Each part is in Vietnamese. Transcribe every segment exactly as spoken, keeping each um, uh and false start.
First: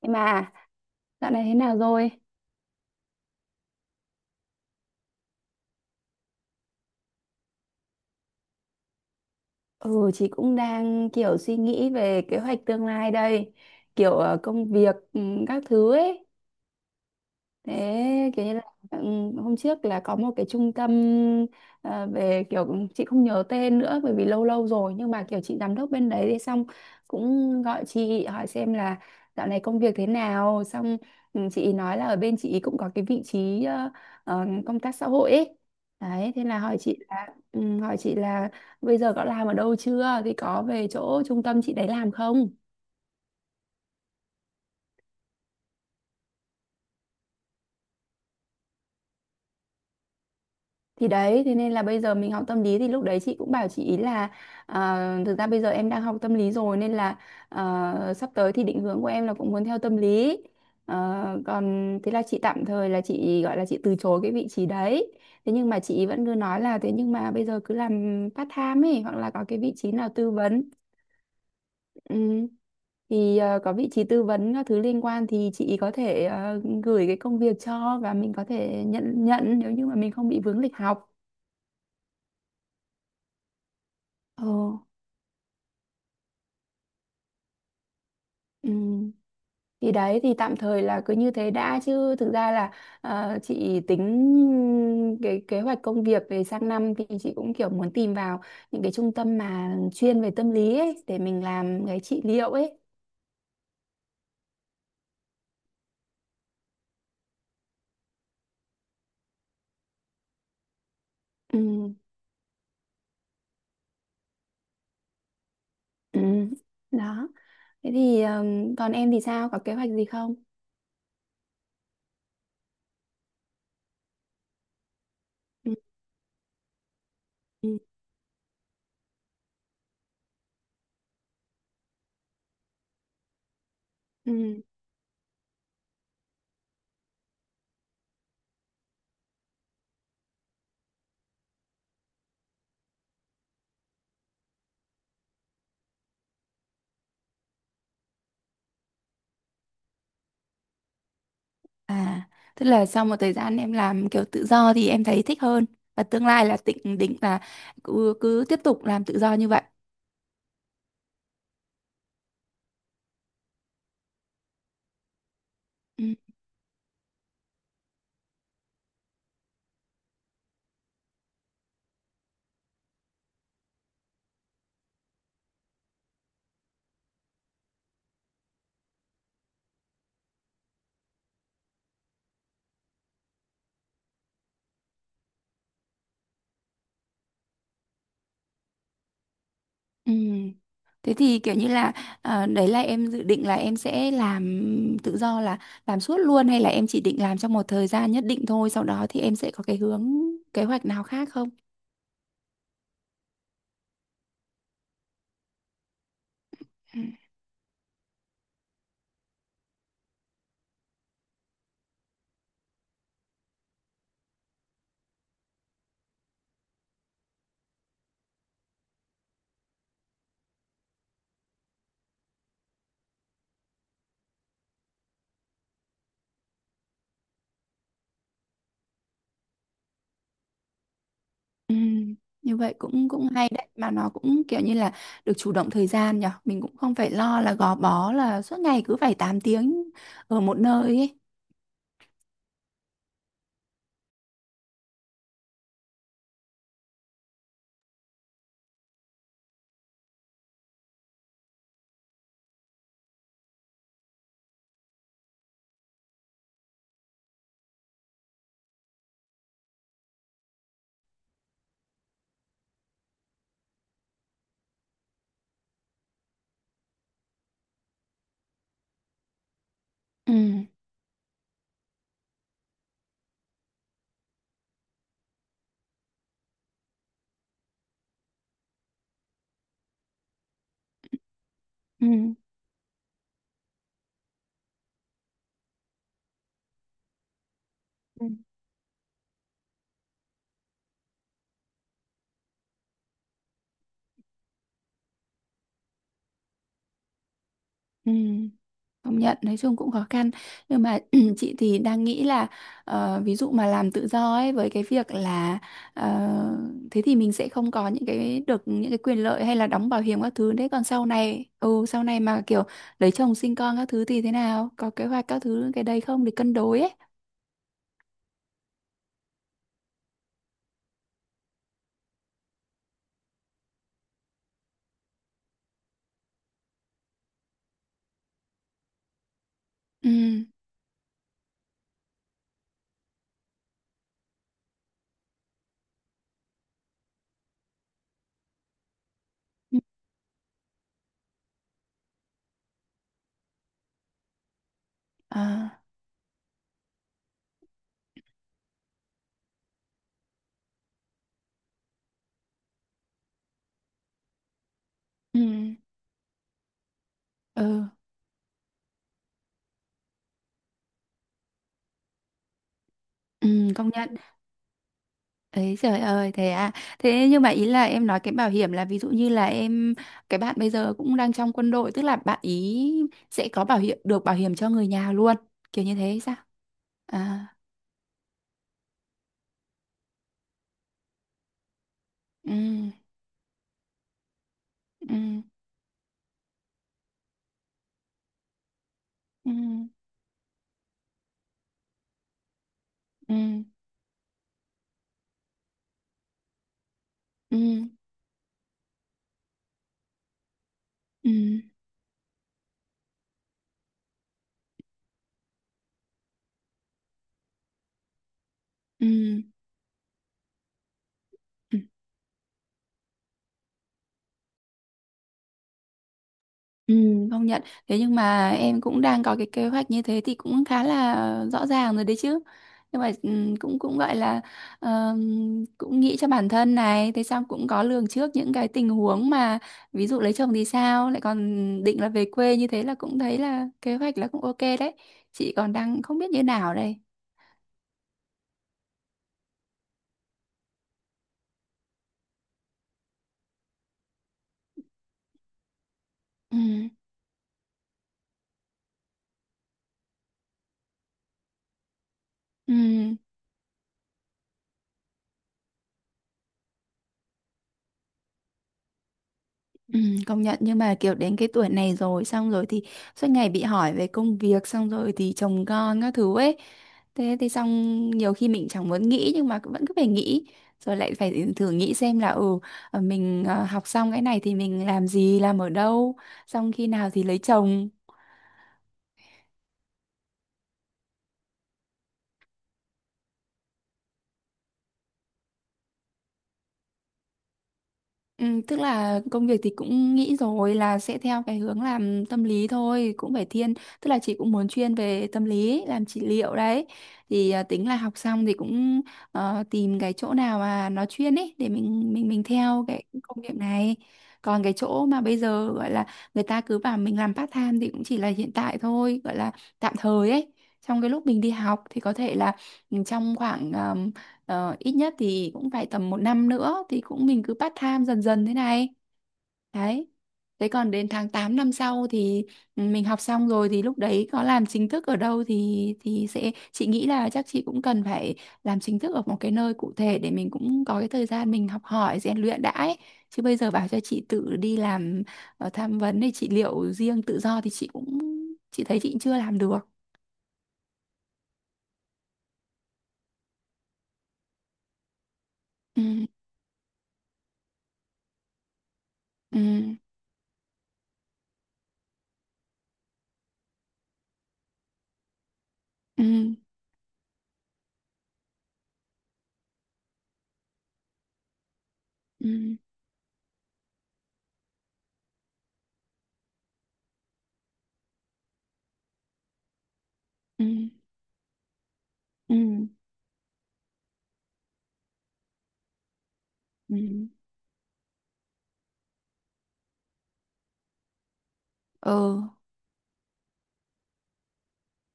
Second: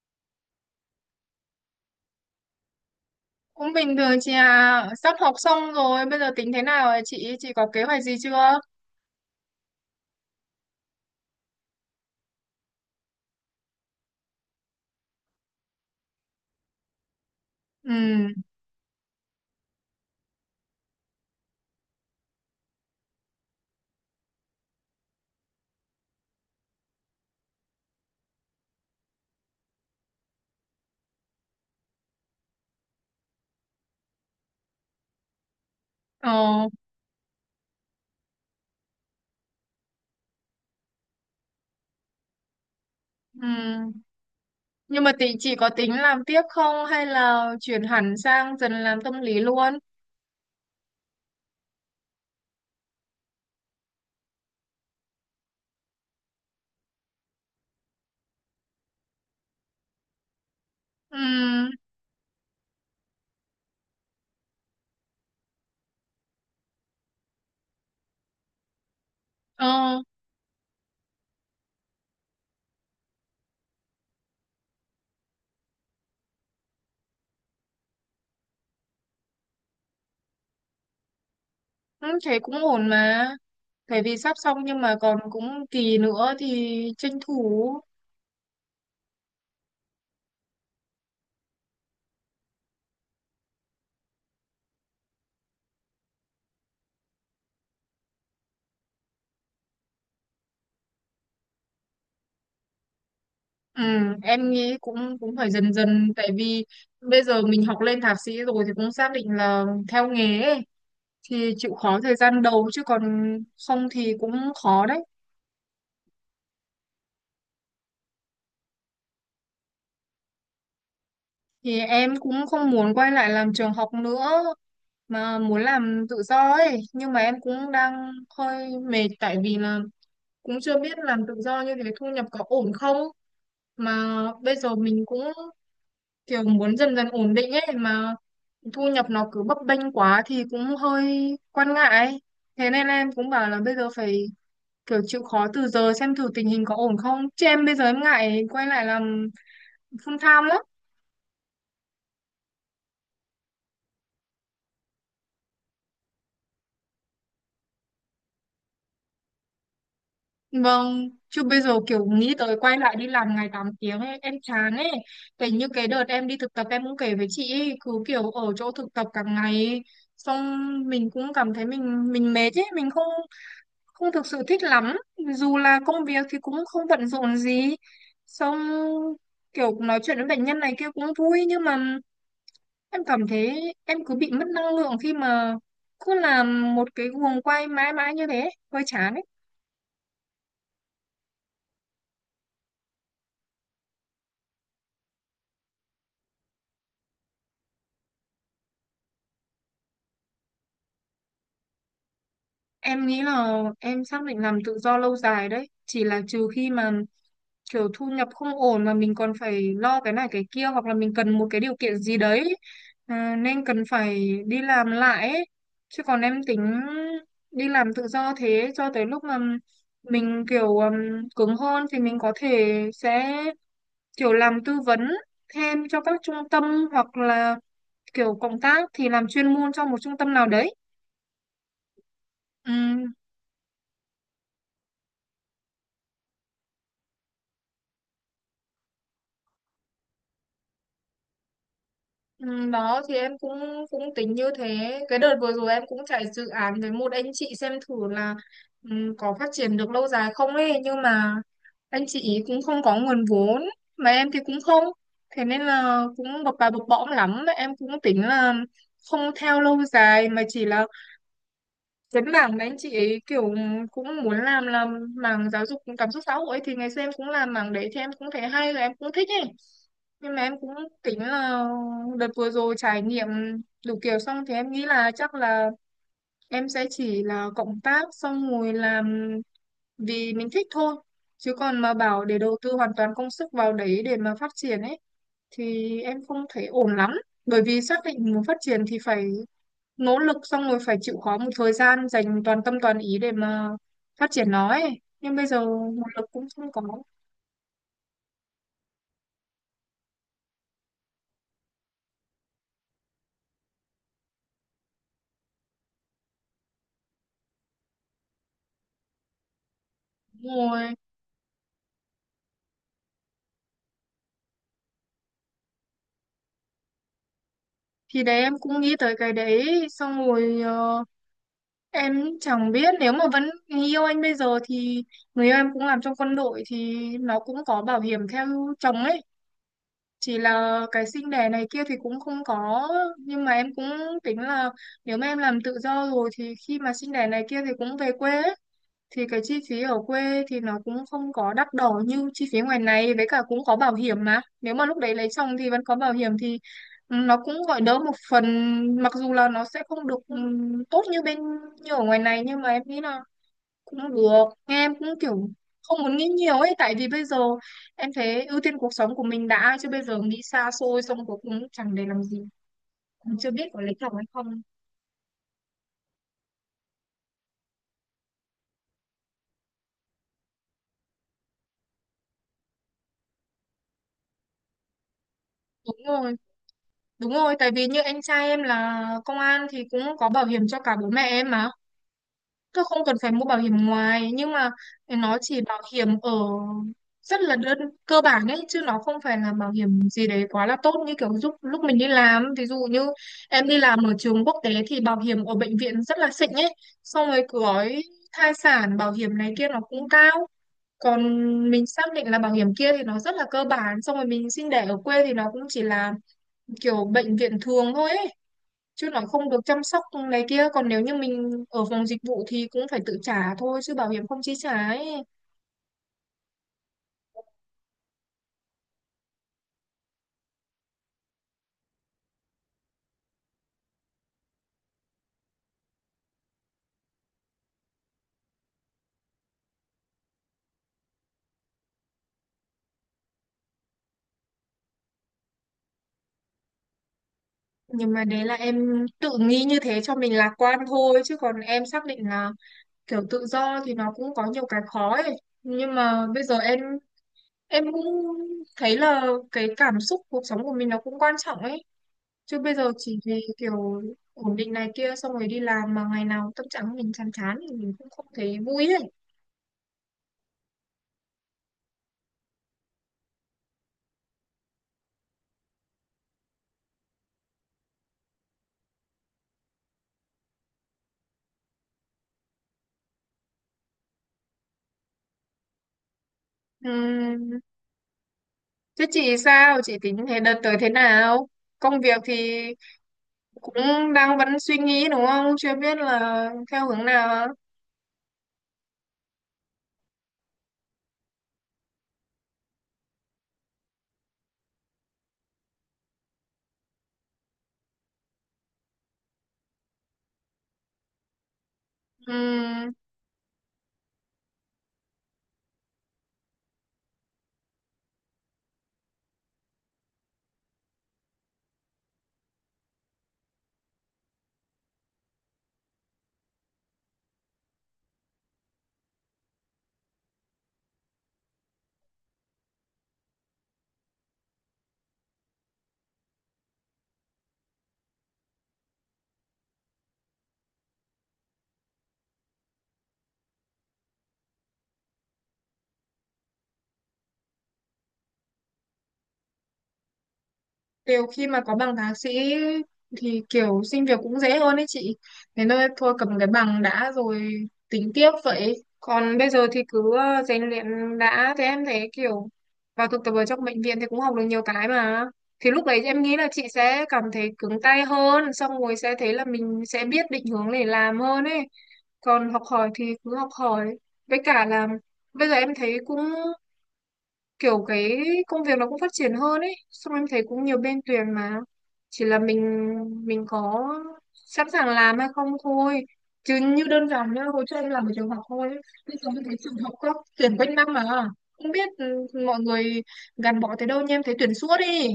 Nhưng mà dạo này thế nào rồi? Cũng bình thường chị à, sắp học xong rồi, bây giờ tính thế nào ạ chị? Chị có kế hoạch gì chưa? Ừ, chị cũng đang kiểu suy nghĩ về kế hoạch tương lai đây, kiểu ờ, công việc ừ, các thứ ấy. Ừ, Thế kiểu như là ừ, hôm trước là có một cái trung tâm ờ, về kiểu chị không nhớ tên nữa bởi vì lâu lâu rồi nhưng mà kiểu chị giám đốc bên đấy thì xong cũng gọi chị hỏi xem là dạo này công việc thế nào xong ừ, chị ý nói là ở bên chị ý cũng có cái vị trí ờ, ờ, công tác xã hội ấy. Đấy, thế là ờ, hỏi chị là ừ, hỏi chị là bây giờ có làm ở đâu chưa thì có về chỗ trung tâm chị đấy làm không? ừ. Nhưng mà tính chị có tính làm tiếp không hay là chuyển hẳn sang dần làm tâm lý luôn? Thì đấy, thế nên là bây giờ mình học tâm lý thì lúc đấy chị cũng bảo chị ý là à, thực ra bây giờ em đang học tâm lý rồi nên là à, sắp tới thì định hướng của em là cũng muốn theo tâm lý. Ừ, Ờ, còn thế là chị tạm thời là chị gọi là chị từ chối cái vị trí đấy. Thế nhưng mà chị ý vẫn cứ nói là thế nhưng mà bây giờ cứ làm part time ấy hoặc là có cái vị trí ờ, nào tư vấn. Ừ. Thì ờ, có vị trí tư vấn các thứ liên quan thì chị có thể ờ, gửi cái công việc cho và mình có thể nhận nhận nếu như mà mình không bị vướng lịch học. ừ, thế cũng ổn mà. Bởi vì sắp Ờ, xong nhưng mà còn cũng kỳ nữa thì tranh thủ. ừ. Thì đấy thì tạm thời là cứ như thế đã chứ thực ra là ờ, chị tính cái kế hoạch công việc về sang năm thì chị cũng kiểu muốn tìm vào những cái trung tâm mà chuyên về tâm lý ấy để mình làm cái trị liệu ấy. Ừ, em nghĩ cũng cũng phải dần dần, tại vì bây giờ mình học lên thạc sĩ rồi thì cũng xác định là theo nghề ấy. Thì Ừ. chịu khó thời gian đầu chứ còn không thì cũng khó đấy. Ừ. Đó. Thế thì ờm, còn em thì sao? Có kế hoạch gì không? Thì em cũng không muốn quay lại làm trường học nữa mà muốn Ừ. làm tự do ấy, nhưng mà em cũng Ừ. đang hơi mệt tại vì là cũng chưa biết làm tự do như thế thu nhập có ổn không, mà bây Ừ. giờ mình cũng kiểu muốn dần dần ổn định ấy mà thu nhập nó cứ bấp bênh quá thì cũng hơi quan ngại. Thế nên em cũng bảo là bây giờ phải kiểu chịu khó từ giờ xem thử tình hình có ổn không, chứ em bây giờ em ngại quay lại làm full time lắm. À, tức là sau một thời gian em làm kiểu tự do thì em thấy thích hơn và tương lai là định định là cứ, cứ tiếp tục làm tự do như vậy. Vâng, chứ bây giờ kiểu nghĩ tới quay lại đi làm ngày tám tiếng ấy, em chán ấy. Tại như cái đợt em đi thực tập em cũng kể với chị ấy, cứ kiểu ở chỗ thực tập cả ngày ấy, xong mình cũng cảm thấy mình mình mệt ấy, mình không không thực sự thích lắm, dù là công việc thì cũng không bận rộn gì, xong kiểu nói chuyện với bệnh nhân này kia cũng vui nhưng mà em cảm thấy em cứ bị mất năng lượng khi mà cứ làm một cái guồng quay mãi mãi như thế, hơi chán ấy. Ừ. Thế thì kiểu như là ờ, đấy là em dự định là em sẽ làm tự do là làm suốt luôn hay là em chỉ định làm trong một thời gian nhất định thôi sau đó thì em sẽ có cái hướng kế hoạch nào khác không? Em nghĩ là em xác định làm tự do lâu dài đấy, chỉ là trừ khi mà Ừ. kiểu thu nhập không ổn mà mình còn phải lo cái này cái kia hoặc là mình cần một cái điều kiện gì đấy, à, nên cần phải đi làm lại ấy. Chứ còn em tính đi làm tự do thế cho tới lúc mà mình kiểu um, cứng hơn thì mình có thể sẽ kiểu làm tư vấn thêm cho các trung tâm hoặc là kiểu cộng tác thì làm chuyên môn cho một trung tâm nào đấy. Ừ. Như Ừ. vậy cũng cũng hay đấy mà nó cũng kiểu như là được chủ động thời gian nhở mình cũng không phải lo là gò bó là suốt ngày cứ phải tám tiếng ở một nơi ấy. Ừ, đó thì em cũng cũng tính như thế. Cái đợt vừa rồi em cũng chạy dự án với một anh chị xem thử là, ừ, có phát triển được lâu dài không ấy, nhưng mà anh chị ý cũng không có nguồn vốn mà em thì cũng không, thế nên là cũng bập bà bập bõm lắm. Em cũng tính là không theo lâu dài mà chỉ là cái mảng mà anh chị kiểu cũng muốn làm là mảng giáo dục cảm xúc xã hội ấy, thì ngày xưa em cũng làm mảng đấy thì em cũng thấy hay, là em cũng thích ấy, nhưng Ừ. mà em cũng tính là đợt vừa rồi trải nghiệm đủ kiểu xong thì em nghĩ là chắc là em sẽ chỉ là cộng tác xong rồi làm vì mình thích thôi, chứ còn mà Ừ. bảo để đầu tư hoàn toàn công sức vào đấy để mà phát triển ấy thì em không thấy ổn lắm. Bởi vì xác Ừ. định muốn phát triển thì phải nỗ lực, xong rồi phải chịu khó một thời gian dành toàn tâm toàn ý để mà phát triển nó ấy, nhưng bây giờ nguồn lực cũng không có. Ừ. Công nhận nói chung cũng khó khăn nhưng mà chị thì đang nghĩ là ờ, ví dụ mà làm tự do ấy với cái việc là ờ, thế thì mình sẽ không có những cái được những cái quyền lợi hay là đóng bảo hiểm các thứ Đúng đấy còn rồi, sau này ừ sau này mà kiểu lấy chồng sinh con các thứ thì thế nào có kế hoạch các thứ cái đấy không để cân đối ấy. thì đấy em cũng nghĩ tới cái đấy xong rồi, ờ, em chẳng biết, nếu mà vẫn người yêu anh bây giờ thì người yêu em cũng làm trong quân đội thì nó cũng có bảo hiểm theo chồng ấy, Ừ, chỉ là cái sinh đẻ này kia thì cũng không có. Nhưng mà em cũng tính là nếu mà em làm tự do rồi thì khi mà sinh đẻ này kia thì cũng về quê ấy, thì cái chi ừ. phí ở quê thì nó cũng không có đắt đỏ như chi phí ngoài này, với cả cũng có bảo hiểm mà, nếu mà lúc đấy lấy chồng thì À, vẫn có bảo hiểm thì, ừ, nó cũng gọi đỡ một phần. Mặc dù là nó sẽ không được ừm, tốt như bên như ở ngoài này, nhưng mà em nghĩ là cũng được. Em cũng ừ, kiểu không muốn nghĩ nhiều ấy, tại vì bây giờ ừ. em thấy ưu tiên cuộc sống của mình đã, chứ bây giờ nghĩ xa xôi xong cuối cùng chẳng để làm gì, Ừ, chưa biết có công lấy nhận. chồng hay không. Ấy trời ơi, thế à? Thế nhưng mà ý là em nói cái bảo hiểm là ví dụ như là em cái bạn bây giờ cũng đang trong quân đội tức là bạn ý sẽ có bảo hiểm được bảo hiểm cho người nhà luôn kiểu như Đúng thế hay rồi. sao? Đúng À, rồi, tại vì như anh trai em là công an thì cũng có bảo hiểm cho cả bố mẹ em mà. ừ, Tôi không cần phải mua bảo hiểm ngoài, nhưng mà nó ừ, chỉ bảo hiểm ở rất là đơn cơ bản ấy, chứ nó không phải ừ, là bảo hiểm gì đấy quá là tốt như kiểu giúp lúc mình đi làm. Ví dụ như ừ, em đi làm ở trường quốc tế thì bảo hiểm ở bệnh viện rất là xịn ấy, xong rồi ừ, cứ gói thai sản, bảo hiểm này kia nó cũng cao. Còn ừ, ừ, mình xác định là bảo hiểm kia thì nó rất là cơ bản, xong rồi mình sinh đẻ ở quê thì nó cũng chỉ là kiểu bệnh viện thường thôi ấy, chứ nó ừ. không được chăm sóc này kia. Còn nếu như mình ở phòng dịch vụ thì cũng phải tự trả thôi chứ bảo hiểm không chi trả ấy. Ừ, công nhận. Thế nhưng mà em cũng đang có cái kế hoạch như thế thì cũng khá là rõ ràng rồi đấy chứ. Nhưng mà ừ, cũng cũng gọi là ờm, cũng nghĩ cho bản thân này, thế xong cũng có lường trước những cái tình huống mà ví dụ lấy chồng thì sao, lại còn định là về quê như thế là cũng thấy là kế hoạch là cũng ok đấy. Chị còn đang không biết như nào đây. Nhưng mà đấy là em tự nghĩ như thế cho mình lạc quan thôi, chứ còn em xác định là kiểu tự do thì nó cũng có nhiều cái khó ấy, nhưng mà bây giờ Ừ. em em cũng thấy là cái cảm xúc cuộc sống của mình nó cũng quan trọng ấy. Chứ Ừ. bây giờ chỉ vì kiểu ổn định này kia xong rồi đi làm mà ngày nào tâm trạng mình chán chán thì mình cũng không thấy vui ấy. Ừ, công nhận nhưng mà kiểu đến cái tuổi này rồi xong rồi thì suốt ngày bị hỏi về công việc xong rồi thì chồng con các thứ ấy thế thì xong nhiều khi mình chẳng muốn nghĩ nhưng mà vẫn cứ phải nghĩ rồi lại phải thử nghĩ xem là ừ ờ, mình ờ, học xong cái này thì mình làm gì làm ở đâu xong khi nào thì lấy Ừm, chồng. Thế chị sao? Chị tính thế đợt tới thế nào? Công việc thì cũng đang vẫn suy nghĩ đúng không? Chưa biết là theo hướng nào. Ừ, tức là công việc thì cũng nghĩ rồi là sẽ theo cái hướng làm tâm lý thôi cũng phải thiên tức là chị cũng muốn chuyên về tâm lý làm trị liệu đấy thì à, tính là học xong thì cũng ờ, tìm cái chỗ nào mà nó chuyên ấy để mình mình Ừ. mình theo cái công việc này còn cái chỗ mà bây giờ gọi là người ta cứ bảo mình làm part time thì cũng chỉ là hiện tại thôi gọi là tạm thời ấy trong cái lúc mình đi học thì có thể là ừ, trong khoảng Ờ, ít nhất thì cũng phải tầm một năm nữa thì cũng mình cứ part time dần dần thế này. Đấy. Thế còn đến tháng tám năm sau thì ừ, mình học xong rồi thì lúc đấy có làm chính thức ở đâu thì thì sẽ chị nghĩ là chắc chị cũng cần phải làm chính thức ở một cái nơi cụ thể để mình cũng có cái thời gian mình học hỏi rèn luyện đã ấy. Chứ bây giờ bảo cho chị tự đi làm ờ, tham vấn thì chị liệu riêng tự do thì chị cũng chị thấy chị chưa làm được. Kiểu khi mà có bằng thạc sĩ thì kiểu xin việc cũng dễ hơn ấy chị. Thế nên Ừ, thôi cầm cái bằng đã rồi tính tiếp vậy. Còn bây ừ, giờ thì cứ, ờ, rèn luyện đã. Thế em thấy kiểu vào thực tập ở trong bệnh viện thì cũng học được nhiều cái mà. Thì lúc đấy em ừ, nghĩ là chị sẽ cảm thấy cứng tay hơn. Xong rồi sẽ thấy là mình sẽ biết định hướng để làm hơn ấy. Còn ừ, học hỏi thì cứ học hỏi. Với cả là bây giờ em thấy cũng kiểu cái công việc nó cũng phát triển hơn ấy, xong em thấy cũng ừ, nhiều ừ. bên tuyển mà, chỉ là Ừ. mình mình có sẵn sàng làm hay không thôi. Chứ như đơn Ừ. giản nhá, hồi trước em làm ở trường học thôi, bây giờ em thấy trường học có tuyển quanh năm mà, không biết, ừ, Ừ. mọi người gắn bó tới đâu nhưng em thấy tuyển suốt đi.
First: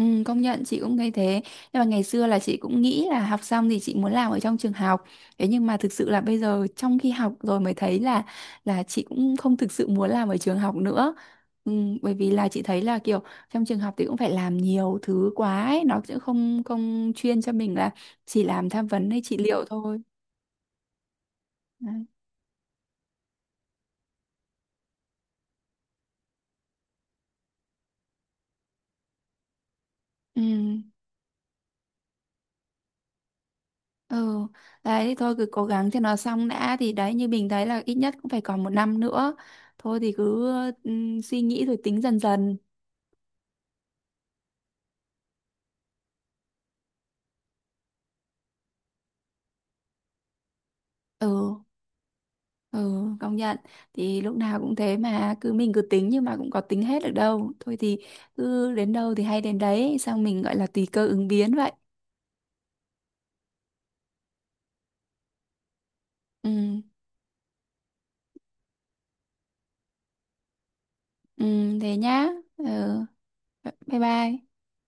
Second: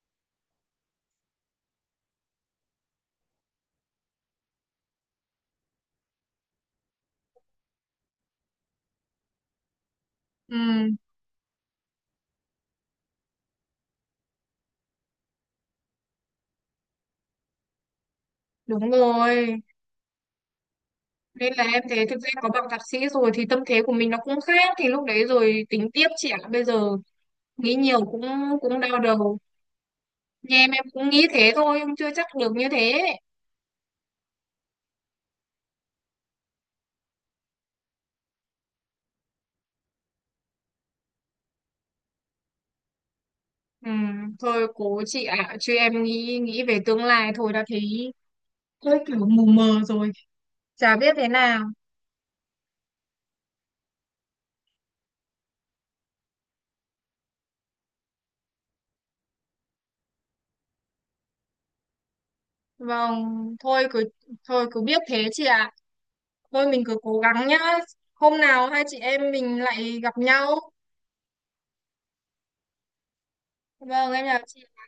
Ừ, công nhận chị cũng thấy thế nhưng mà ngày xưa là chị cũng nghĩ là học xong thì chị muốn làm ở trong trường học thế nhưng mà thực sự là bây giờ trong khi học rồi mới thấy là là chị cũng không thực sự muốn làm ở trường học Ừ. nữa. ừ, Bởi vì là chị thấy là kiểu trong trường học thì cũng phải làm nhiều thứ quá ấy. Nó sẽ không không chuyên cho mình là chỉ làm tham Đúng vấn hay trị rồi, liệu thôi. nên là em Đấy. thấy thực ra có bằng thạc sĩ rồi thì tâm thế của mình nó cũng khác, thì lúc đấy rồi tính tiếp, trẻ bây giờ nghĩ nhiều cũng cũng đau đầu. Ừ. Thì em em cũng nghĩ thế thôi nhưng chưa chắc được như thế. Ừ, đấy thì thôi cứ cố gắng cho nó xong đã thì đấy như mình thấy là ít nhất cũng phải còn một năm nữa. Thôi thì cứ ừm, suy nghĩ rồi tính dần dần. Ừ, thôi cố chị ạ, chứ em nghĩ nghĩ về tương lai thôi đã thấy hơi kiểu mù mờ rồi, chả biết thế Ừ, nào. ừ, công nhận. Thì lúc nào cũng thế mà cứ mình cứ tính nhưng mà cũng có tính hết được đâu. Thôi thì cứ đến đâu thì hay đến đấy, xong mình gọi là tùy cơ ứng biến vậy. Vâng, thôi cứ, thôi cứ biết thế chị ạ. Thôi Ừ, mình cứ cố gắng nhá, hôm nào hai chị em mình lại gặp nhau. ừ, thế nhá. Ừ, bye Vâng em chào bye. chị.